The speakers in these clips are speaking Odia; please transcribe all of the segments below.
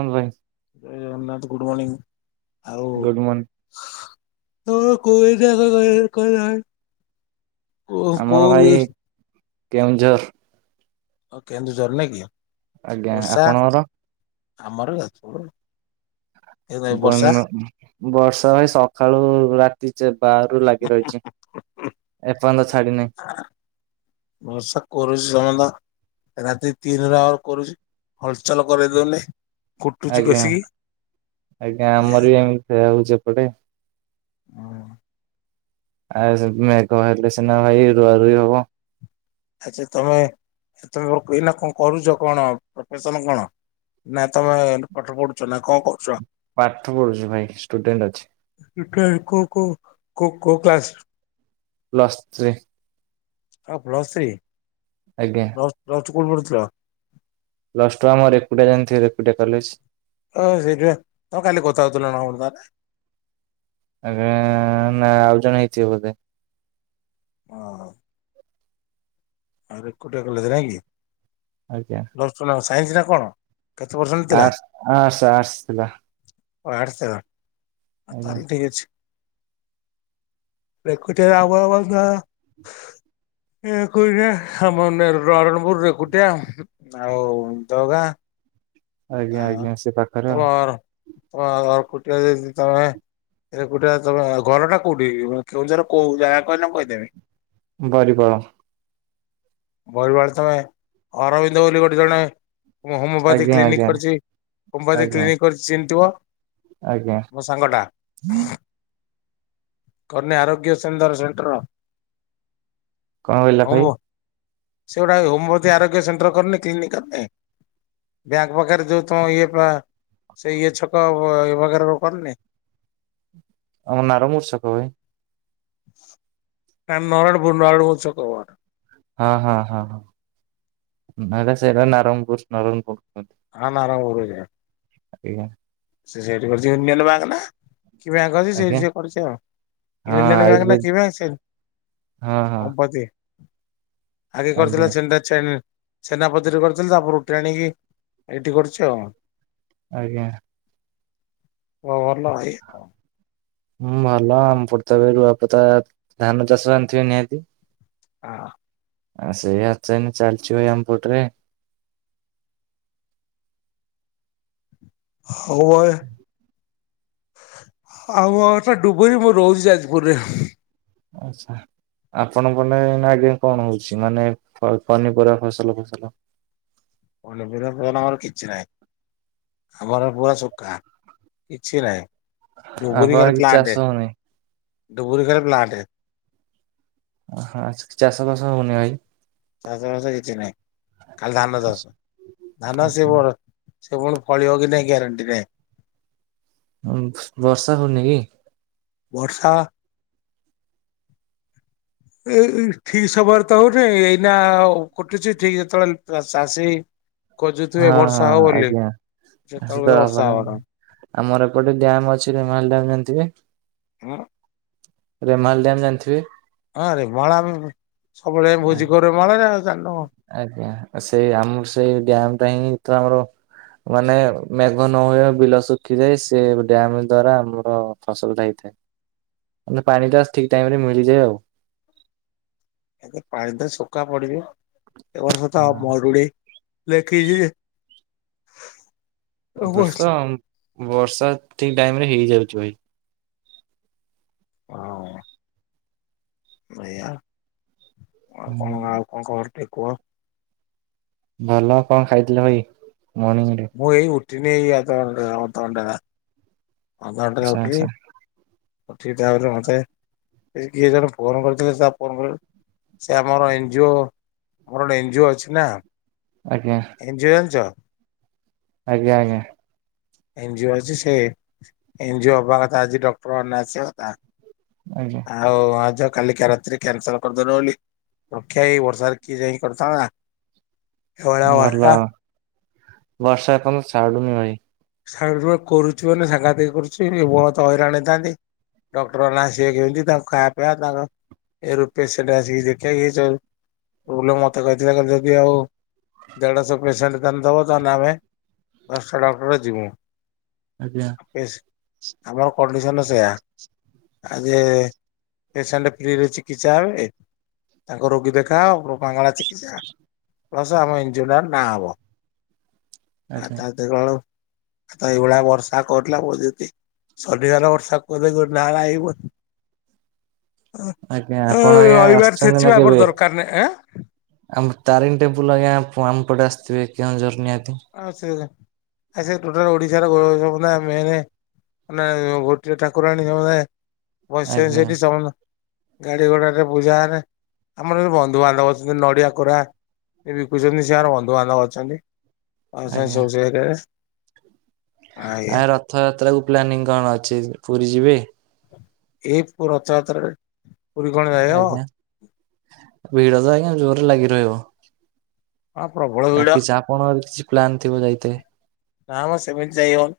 ହ ଭାଇ। ଜୟ ଜଗନ୍ନାଥ ଗୁଡ ମନିଂ ଆଉ ଗୁଡ ମର୍ଣ୍ଣିଂ [unintelligible] କୋଉ ଆମର ଭାଇ କୋଉ କେଉଁଝର। ଆଉ କେନ୍ଦୁଝର ନାଇଁ କି ଆଜ୍ଞା ବର୍ଷା ଆପଣଙ୍କର ଆମର ଯାଜପୁର। ଏ ନାଇଁ ବର୍ଷା ବନ ବର୍ଷା ଭାଇ ସକାଳୁ ରାତି ଚା ବାରରୁ ଲାଗି ରହିଚି। ଏପର୍ଯ୍ୟନ୍ତ ଛାଡି ନାହିଁ। [unintelligible] ରାତି ତିନି ରେ ଅମର କରୁଛି ହଲଚଲ କରି ଦଉନି। କୁଟୁଛି ଆଜ୍ଞା କଷିକି ଆଜ୍ଞା ହୁଁ ଆମର ବି ଏମିତି ସେୟ ହଉଚି ଏପଟେ। ଆ ମେଘ ହେଲେ ସିନା ଭାଇ ରୁଆ ରୁଇ ହବ। ଆଚ୍ଛା ତମେ ସେତେବେଳ ଏଇନା କଣ କରୁଛ କଣ ପ୍ରଫେସନ କଣ? ନା ତମେ ପାଠ ପଢୁଚ ନା କଣ କରୁଚ? ପାଠ ପଢୁଚି ଭାଇ ଷ୍ଟୁଡେଣ୍ଟ ଅଛି। ଷ୍ଟୁଡେଣ୍ଟ କୋଉ କୋଉ କୋଉ କୋଉ କ୍ଲାସ? Plus three. ହଁ ପ୍ଲସ ଥ୍ରୀ। ଆଜ୍ଞା। [unintelligible] ପ୍ଲସ ଟୁ ଆମର ରେକୁଟିଆ ଜାଣିଥିବ ରେକୁଟିଆ କଲେଜ। ଓ ସେଠି ତ କାଲି କଥା ହଉଥିଲ ନା [unintelligible] ଆ ନା ଆଉ ଜଣ ହେଇଥିବ ବୋଧେ। ଓହ। ଆଉ ରେକୁଟିଆ କଲେଜ ନାଇଁ କି। ଆଜ୍ଞା। [unintelligible] ସାଇନ୍ସ ନା କଣ? କେତେ ଆର୍ଟ୍ସ ଆର୍ଟ୍ସ ଆର୍ଟ୍ସ ଥିଲା। ଆଟ୍ସ ଥିଲା ତା ଆଜ୍ଞା ହେଲେ ଠିକ ଅଛି। [inaudible] ଆମ ର ରଣପୁର ରେକୁଟିଆ ଆଉ ଦଗା। ଆ ଆଜ୍ଞା ଆଜ୍ଞା ସେ ପାଖରେ ତମ ତମ କୁଟିଆି ତମେ [unintelligible] ଏକୁଟିଆ ତମ ଘରଟା କୋଉଠି କେଉଁଝର କୋଉ ଜାଗା କହିଲେ ମୁଁ କହିଦେବି। ବରିପାଳ। ବରି ପାଳ ତମେ ଅରବିନ୍ଦ ବୋଲି ଗୋଟେ ଜଣେ ମୁଁ ହୋମିଓପାଥି ଆଜ୍ଞା କ୍ଲିନିକ ଆଜ୍ଞା କରିଛି ହୋମୀଓପାଥି ଆଜ୍ଞା କ୍ଲିନିକ୍ କରିଛି ଚିହ୍ନିଥିବ। ଆଜ୍ଞା ମୋ ସାଙ୍ଗଟା। କନ୍ୟା ଆରୋଗ୍ୟ ସେଣ୍ଟର ସେଣ୍ଟର। କଣ କହିଲା ହଁ ଭାଇ [inaudible] ସେ ଗୁଟାଏ ହୋମପାଥି ଆରୋଗ୍ୟ ସେଣ୍ଟର କରିନି କ୍ଲିନିକା ଏଁ। ମୋପାଖରେ ଯୋଉ ତମ ଇଏ ବା [inaudible] ସେ ଇଏ ଛକ। ଆଉ ପାଖରେ ସବୁ କରିନି। ଆମ ନାର ମୂର୍ଷ ଛକ ଭାଇ। ଆମ ନରଣପୁର, ନରଣପୂର୍ ଛକ ବା। ହଁ ହଁ ହଁ [inaudible] ହଁ ସେଇଟା ନାରଙ୍ଗପୁର ନରଙ୍ଗପୁର ଛକ। ହଁ ନାରଙ୍ଗପୁର। ଆଜ୍ଞା!। ସେ ସେଇଠି କରିଛି ନିଅଣ୍ଡ ବାଙ୍କ ନା। କି ବ୍ୟାଙ୍କ ଅଛି ସେଇଠି ଆଜ୍ଞା ସେ କରିଛି ଆଉ। ହଁ ୟୁନିଅନ ବ୍ୟାଙ୍କ ନା ଆୟୁର୍ବେଦ କି ବ୍ୟାଙ୍କ ସେ ହଁ ହଁ ଓମ୍ପତି। ଆଗେ କରିଥିଲା ଆଜ୍ଞା ଛେଣ୍ଡା ଛେଲି [inaudible] ସେନାପତିରୁ କରିଥିଲି। ତାପରେ ଉଠାଇ ଆଣିକି [inaudible] ଏଠି କରୁଛି ଆଉ। ଆଜ୍ଞା!। କଣ ଭଲ ଏକ? ହଁ ଭଲ ଆମ ପଟେ ତ ଏବେ ରୁଆପତା ଧାନ ଚାଷ ଜାଣିଥିବେ ନିହାତି। ଆ ଅ ଆ ସେଇଆ ଚେନ ଚାଲିଛି ଭାଇ ଆମପଟରେ। ହଉ ଭାଇ ଆଉ ମୋ ଘରଟା ଡୁବୁରି ମୁଁ ରହୁଛି ଯାଜପୁରରେ। ଆଚ୍ଛା। ଆପଣଙ୍କନେ ନା ଆଜ୍ଞା! କଣ ହଉଛି? ମାନେ ପ ନି ପନିପରିବା ଫସଲ ଫୁସଲ।। ପନିପରିବା ଫସଲ ଆମର କିଛି ନାହିଁ। ଆମର ପୁରା ଶୁଖା କିଛି ନାହିଁ। ଆପଣ ଡୁବୁରୀ ଆଡେ ଘରେ କିଛି ଚାଷ ପ୍ଲାଣ୍ଟେ ହଉନି ଡୁବୁରୀ ଘରେ ପ୍ଲ। ଣ୍ଟେ। ହଁ ଚାଷ ବାସ ହଉନି ଭାଈ। ଚାଷ ବାସ କିଛିନାହିଁ ଖାଲି ଧାନ ଆଚ୍ଛା ଚାଷ ଧାନ ସେ ଆଜ୍ଞା ବର ସେ ପୁଣି ଫଳିବ କି ନାଇଁ ଗ୍ୟାରେଣ୍ଟି ନାହିଁ। ହଁ ବର୍ଷା ହଉନି କି? ବର୍ଷା ଏଇ ଏଇ ଠିକ ସମୟରେ ତ ହଉନି ଏଇନା କୁଟୁଛି ଠିକ ଯେତେବେଳେ ଚାଷୀ ଖୋଜୁଥିବେ ହଁ ବର୍ଷା ହଁ ହବ ବୋଲି ଆଜ୍ଞା ସେ ତ ସେତେବେଳେ ବର୍ଷା ହବ ନା ନାହିଁ ଆମର ଗୋଟେ ଡ୍ୟାମ ଅଛି ରେମାଲ ଡ୍ୟାମ ଜାଣିଥିବେ। ହଁ। ରେମାଲ ଡ୍ୟାମ ଜାଣିଥିବେ? ହଁ ରେମାଲମ୍ ସବୁବେଳେ ଭୋଜି କରୁ ରେମାଳମ୍ ରେ ଜାଣିନୁ ଆଜ୍ଞା ସେଇ ଆମ ସେଇ ଡ୍ୟାମ୍ ପାଇଁ ତ ଆମର ମାନେ ମେଘ ନ ହୁଏ ବିଲ ଶୁଖିଯାଏ ସେ ଡ୍ୟାମେ ଦ୍ଵାରା ଆମର ଫସଲଟା ହେଇ ମାନେ ପାଣିଟା ଠିକ୍ ଟାଇମ୍ ରେ ମିଳିଯାଏ ଆଉ। ଏବେ ପାଣି ତ ଶୁଖା ପଡିଯିବ ଉ ଏ ବର୍ଷ ତ ହଁ। ମରୁଡି ଲେଖିଛି। ଏବର୍ଷ ବର୍ଷା ବର୍ଷା ଠିକ୍ ଟାଇମ୍ ରେ ହେଇଯାଉଛି ଭାଇ। ଓ ହୋ [inaudible] ଏୟା ଆଉ କଣ ଆଉ କଣ ଖବର ଟିକେ କୁହ ଭଲ କଣ ଖାଇଥିଲ ଭାଇ ମର୍ନିଙ୍ଗ ରେ? ମୁଁ ଏଇ ଉଠିନି ଏଇ ଅଧ ଅଧ ଘଣ୍ଟା ଅଧ ଘଣ୍ଟା ହେଲା ଆଚ୍ଛା ଉଠିଲି ଆଚ୍ଛା ଉଠିକି ଚାହୁଁ ଚାହୁଁ ଘଣ୍ଟେ ଏଇ କିଏ ଜଣେ ଫୋନ୍ କରିଥିଲେ ସେ ଆପଣଙ୍କର ସେ ଆମର ଏନ୍ ଜି ଓ ମୋର ଗୋଟିଏ ଏନ୍ ଜି ଓ ଅଛି ନା ଆଜ୍ଞା। ଏନ୍ ଜି ଓ ଜାଣିଛ? ଆଜ୍ଞା ଆଜ୍ଞା। ଏନ୍ ଜି ଓ ଅଛି ସେ ଏନ୍ ଜି ଓ ହବା କଥା ଆଜି ଡକ୍ଟର ମାନେ ଆସିଆ କଥା ଆଜ୍ଞା। ଆଉ ଆ ଯା କାଲି କା ରାତିରେ କ୍ୟାନସଲ୍ କରିଦେଲୁ ବୋଲି ରକ୍ଷା ଏଇ ବର୍ଷାରେ କିଏ ଯାଇ କରିଥାନ୍ତା। ଏଭଳିଆ ଭଲ ବର୍ଷା ବର୍ଷା ଏପର୍ଯ୍ୟନ୍ତ ଛାଡୁନି ଭାଇ [inaudible] କରୁଛି ମାନେ ସାଙ୍ଘାତିକ୍ କରୁଛିୁ ବହୁତ୍ ହଇରାଣ ହେଇଥାନ୍ତି। ଡକ୍ଟର ମାନେ ଆସିବେ କେମିତି ତାଙ୍କୁ ଖାଆ ପିଆ ତାଙ୍କ ଏ ରୂପିଶ୍ ସେଟା ଆସିକି ଦେଖା ଇଏଚ ମତେ କହିଥିଲା କହ ଯଦି ଆଉ ଦେଢଶହ ପେସେଣ୍ଟ୍ ତାହାଲେ ଦବ ତାହେଲେ ଆମେ ପାଞ୍ଚଟା ଡକ୍ଟର ଯିମୁ। ଆଜ୍ଞା। ଏସ୍ ଆମର କଣ୍ଡିସନ୍ ସେୟା। ଆ ଯେ ପେସେଣ୍ଟେ ଫ୍ରିରେ ଚିକିତ୍ସା ହବେ ତାଙ୍କ ରୋଗୀ ଦେଖାଅ ବାଙ୍ଗଳା ଚିକିତ୍ସା। ପ୍ଳସ ଆମ ଏନ୍ ଜି ଓ ଟା ନାହବ ଆ ଆଜ୍ଞା ତାହେଲେ ତ କଣ ଆ ଏଇଡ଼ା ବର୍ଷା କଟ୍ ଲା ମଜ୍ ଦି ସନି ବାର ବର୍ଷା କଲେ ନା - ନା ଏ ବର୍ [inaudible] ଆଜ୍ଞା ଆପଣ ଉଁ ଆଜ୍ଞା ରଇବାର ଆସିଛନ୍ତି ନା ଛେଚିବ ଆମର କେବେ? ଦର୍ କାର୍ ନାହିଁଁ ଆଁ ଆମ ତାରିଣି ଟେମ୍ପୁଲ୍ ଆଜ୍ଞା ଆ ଆମ୍ ପଟେ ଆସିଥିବେ କେଉଁଝର ନିହାତି ଆସିଛି ଆଞ୍ଜା ଆ ସେପଟେ ରେ ଓଡିଶାର ଗୌବ ମେନେ ମାନେ ଗୋଟିଏ ଠାକୁରାଣୀ ସମ୍ ଆଜ୍ଞା ଦାଏ [inaudible] ଗାଡି ଘୋଡା ରେ ପୂଜା ହେନେ ଆମର ବନ୍ଧୁବାନ୍ଧବ ଅଛନ୍ତି ନଡିଆ କୋରା ସିଏ ବିକୁଛନ୍ତି ସେ ଆମର ବନ୍ଧୁବାନ୍ଧବ ଅଛନ୍ତି [inaudible] ସା- ଆଜ୍ଞା। ସ୍ - ବ୍ ରେ। ଆ ରଥଯାତ୍ରା କୁ ପ୍ଲାନିଂ କଣ ଅଛି ପୁରୀ ଯିବେ? ଏ ପୁ ରଥ ଯାତ୍ରାରେ ଆଜ୍ଞା ଭିଡ ତ ଆଜ୍ଞା ଜୋରେ ଲାଗି ରହିବ। ହଁ ପ୍ରବଳ। ଆ ଭିଡ କିଛି ଆପଣଙ୍କ କିଛି ପ୍ଲାନ୍ ଥିବ ଯାଇତେ ନା ମ ସେମିତି ଯାଇ ହବନି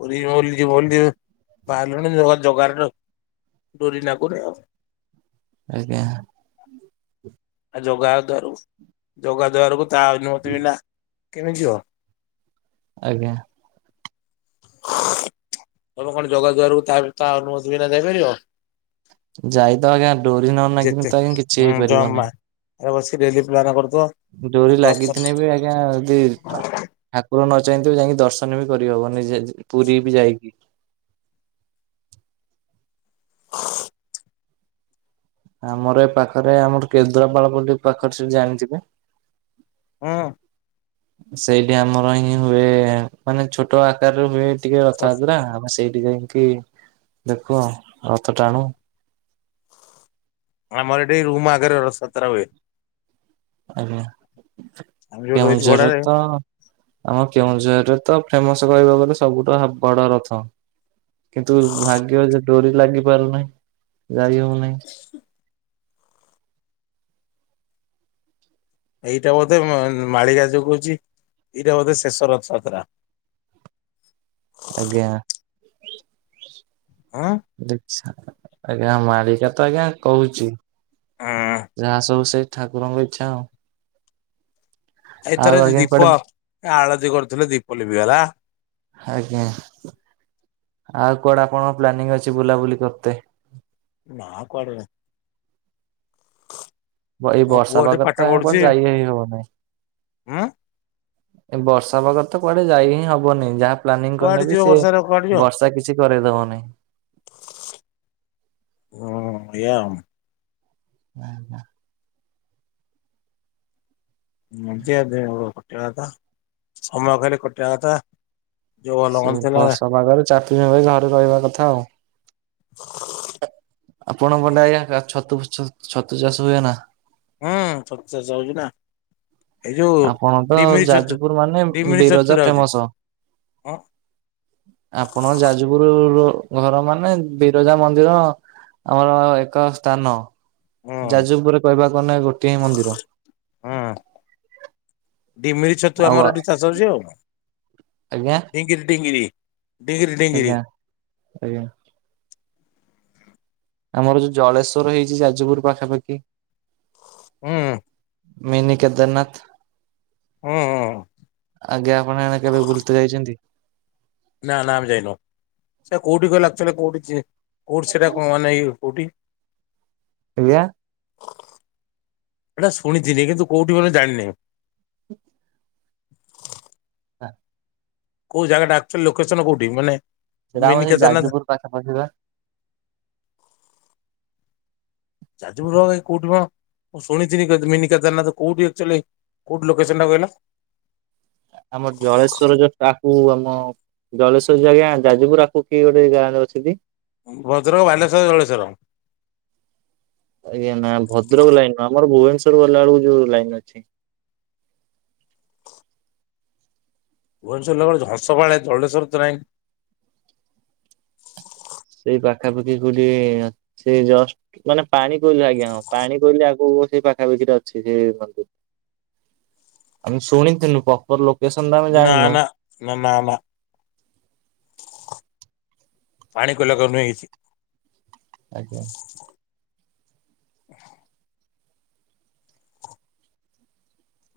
ପୁରୀ [inaudible] ବାହାରିଲୁଣି ଜଗାର ତ ଡୋରି ଲାଗୁନି ଆଉ। ଆଜ୍ଞା। ଆ ଜଗା ଦ୍ୟରୁ ଜଗା ଦ୍ୟାରକୁ ତା ଅନୁମତି ବିା କେମିତି ଯିବ। ଆଜ୍ଞା। ହିଁ। [unintelligible] ତମେ କଣ ଜଗା ଦୁଆାରକୁ ତା ତା ଅନୁମତି ବିନା ଯାଇପାରିବ? ଯାଇ ତ ଆଜ୍ଞା ଡୋରି ନାଗି କିି ତ ଆଜ୍ଞା କିଛି ହେଇପାରିବ ନାହିଁ। ଘରେ ବସି ଡେଲି ପ୍ଲାନ୍ କରୁଥିବ। ଡୋରି ଦଶ ଥର ଲାଗିିଥିନେ ବି ଆଜ୍ଞା ଦି ଠାକୁର ନ ଚାହିଁଥିବେ ଯାଇକି ଦର୍ଶନ ବି କରିହବନି ପୁରୀ ବି ଯାଇକି। ଆମର ଏ ପାଖରେ ଆମର୍ କେନ୍ଦ୍ରାପାଳ ବୋଲି ପାଖରେ ସ୍ ଜାଣିଥିବେ? ହଁ। ସେଇଠି ଆମର ହିଁ ହୁଏ ମାନେ ଛୋଟ ଆକାରରେ ହୁଏ। ଟିକେ ରଥଯାତ୍ରା ଆମେ ସେଇଠି ଯାଇକି ଦେଖୁ ଆଉ ରଥ ଟାଣୁ। ଆମର ଏଠି ରୁମ୍ ଆଗରେ ରଥଯାତ୍ରା ହୁଏ। ଆଜ୍ଞା ଆମେ ଯୋଉ ରହିଛୁ କେଉଁଝର୍ ରେ ଭଡାରେ ତ। ଆମ କେଉଁଝରରେ ତ ଫେମଶ୍ କହିବା କୁ ଗଲେ ସବୁଠୁ ହା ବଡ ରଥ। କିନ୍ତୁ ଭାଗ୍ୟ ଯେ ଡୋରି ଲାଗି ପାରୁନାହିଁ ଯାଇ ହଉନାହିଁ। ଏଇଟା ବୋଧେ ମାଳିକା ଯୋଉଁ କୋହୁଛି ଏଇଟା ବୋଧେ ଶେଷ ରଥଯାତ୍ରା। ଆଜ୍ଞା ସ୍- ସ୍। ହଁ ଦେଛା ଆଜ୍ଞା ମାଳିକା ତ ଆଜ୍ଞା କହୁଛି, ହଁ ଯାହା ସବୁ ସେଇ ଠାକୁରଙ୍କ ଇଚ୍ଛା ଆଉ। ଆଉ ଏଇଥର ଆଜ୍ଞା ଦୀପ କୁଆଡେ ଆଳତି କରୁଥିଲେ ଦୀପ ଲିଭି ଗଲା। ଆଜ୍ଞା ଆଉ କୁଆଡା ଆପଣଙ୍କ ପ୍ଲାନିଂ ଅଛି ବୁଲାବୁଲି କରତେ? ନା କୁଆଡ ନାହିଁ। ଏଇ ବର୍ଷା ପାାଗରେ ତ ଏ କଣ ଯାଇ ହି ହବ ନାହିଁ। ଉୁଁ। ଏ ବର୍ଷା ପାଗରେ ତ କୁଆଡେ ଯାଇ ହିଁ ହବନି ଯାହା ପ୍ଲାନିଂ କୁଆଡେ କରିନେ ବି ଯିବ ସେ ବର୍ଷାରେ କୁଆଡେ ଯିବ ବର୍ଷା କିଛି କରେଇଦବନି। ହୁଁ ଏଇଆ ଆଉ। ନା ନା। ନିଜେ ଯେ ବଞ୍ଚିବା କଥା ସମୟ ଖାଲି କଟିବା କଥା। ଯୋଉ ଭଲ ସେଇ ମନ୍ଦ ଥିଲା ବର୍ଷା ପାଗରେ ଚାହା ପିଇବା ଭାଇ ଘରେ ରହିବା କଥା ଆଉ। ଆପଣ କଟେ ଆଜ୍ଞା ଛତୁ ଛତୁ ଚାଷ ହୁଏ ନା। ହୁଁ ଛତୁ ଚାଷ ହଉଛି ନା। ଏଇ ଯୋଉ ଆପଣ ତ ଡିମିଳି ଛତୁ ଯାଜପୁର ମାନେ ଡିମିିଳି ବିରଜା ଛତୁ ରେ ଆଉଚି। ଫେମସ। ଅ। ଆପଣ ଯାଜପୁର ଘର ମାନେ ବିରଜା ମନ୍ଦିର ଆମର ଏକ ସ୍ଥାନ ହଁ ଯାଜୁପରେ କହିବାକୁ ଗଲେ ଗୋଟିଏ ମନ୍ଦିର। ହଁ ତିମିଲି ଛତୁ ଆଉ ଆମର ଏଠି ଚାଷ ହଉଛି ଆଉ। ଆଜ୍ଞା। ଡିଙ୍ଗିରି ଡିଙ୍ଗିରି। ଡିଙ୍ଗିରି ଡିଙ୍ଗିରି ଆଜ୍ଞା ଆଜ୍ଞା। ଆମର ଯୋଉ ଜଳେଶ୍ଵର ହେଇଛି ଯାଜପୁର ପାଖାପାଖି ହୁଁ। ମିନି କେଦାରନାଥ ଉୁଁ ଉୁଁ। ଆଜ୍ଞା ଆପଣ ଏଣେ କେବେ ବୁଲିତେ ଯାଇଛନ୍ତି। ନା ନା ଆମେ ଯାଇନ ସେ କୋଉଠି କହିଲ ଆକ୍ ଚୁଆଲି କୋଉଠି କୋଉଠି ସେଟା କଣ ମାନେ କୋଉଠି? ଆଜ୍ଞା। ଏଟା ଶୁଣିିଥିନି କିନ୍ତୁ କୋଉଠି କଣ ଜାଣିନେଇ। ହଁ। କୋଉ ଜାଗା ଅକ୍ଚୁଆଲି ଲୋକେସନ କୋଉଠି ମାନେ ସେଇଟା ମିନି ଆମର ଯୋଉ କେଦାରନାଥ ଯାଜପୁର ପାଖପାଖିି ବା। ଯାଜପୁର ରେ ଭାଇ କୋଉଠି କଣ? ମୁଁ ଶୁଣିିଥିନିି ମିନି କେଦାରନାଥ କୋଉଠି ଆକ୍ଚୁଆଲି କୋଉଠି ଲୋକେସନ ଟା କହିଲ। ଆମର ଜଳେଶ୍ଵର ଯୋଉ ତାକୁ ଆମ ଜଳେଶ୍ୱର ଆଜ୍ଞା ଯାଜପୁର ର ଆଗକୁ କି ଗୋଟେ ଗାଁରେ ଅଛନ୍ତି। ଭଦ୍ରକ ବାଲେଶ୍ୱର ଜଳେଶ୍ୱର। ଆଜ୍ଞା ନା ଭଦ୍ରକ ଲାଇନ ଆମର ଭୁବନେଶ୍ୱର ଗଲାବେେଳକୁ ଯୋଉ ଲାଇନ ଅଛି। ଭୁବନେଶ୍ୱର ଗଲା ବେଳେ ହଂସପାଳ ଜଳେଶ୍ୱର ତ ନାହିଁ। ସେଇ ପାଖାପାଖି କୋଉଠି ଅଛି ସେ ଜଷ୍ଟ ମାନେ ପାଣି କୋଇଲିୁ ଆଜ୍ଞା ହଁ ପାଣି କୋଇଲିି ଆଗକୁ ସେଇ ପାଖାପାଖିରେ ଅଛି ସେ ମନ୍ଦିର। ଆମେ ଶୁଣିଥଥିଲୁ ପପର ଲୋକ ନା ନା। ନା ନା ନା ପାଣି କ ଲଗନୁ ହେଇଛି [inaudible] ଆଜ୍ଞା। ହ।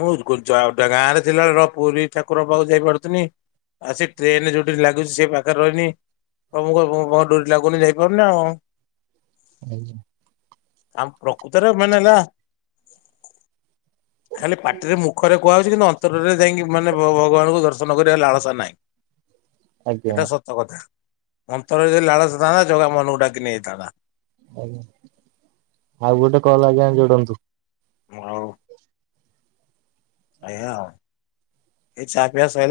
ମୁଁ ଗାଁରେ ଥିଲାବେେଳେ କଣ ପୁରୀ ଠାକୁର ପାଖକୁ ଯାଇ ପାରୁଥିନି। ଆ ସେ ଟ୍ରେନ ଯୋଉଠି ଲାଗୁଛି ସେ ପାଖରେ ରହିନି। ପ୍ରୋଭୁ ଙ୍କ ଡୋରି ଲାଗୁନି ଯାଇପାରୁନି ଆଉ। [unintelligible] ଆଉ ପ୍ରକୃତରେ ମେନେ ହେଲା ଖାଲି ପାଟିରେ ମୁଖରେ କୁହାଯାଉଛି କିନ୍ତ ଅନ୍ତରରେ ଯାଇକି ମାନେ ଭଗବାନଙ୍କୁ ଦର୍ଶନ କରିବା ଲାଳସା ନାହିଁ। ଏଟା ଆଜ୍ଞା। ସତ କଥା ଅନ୍ତରରେ ଯଦି ଲାଳସଥାନ୍ତା ଜଗା ମନକୁଡାକି ନେଇଯାଇ ଥାନ୍ତା। ଆଜ୍ଞା ଆଉ ଗୋଟେ କଲ୍ ଆଜ୍ଞା ଯୋଡନ୍ତୁ। ହୋଉ। ଆଜ୍ଞା ଏ ଚା ପିଆ ସରିଲା।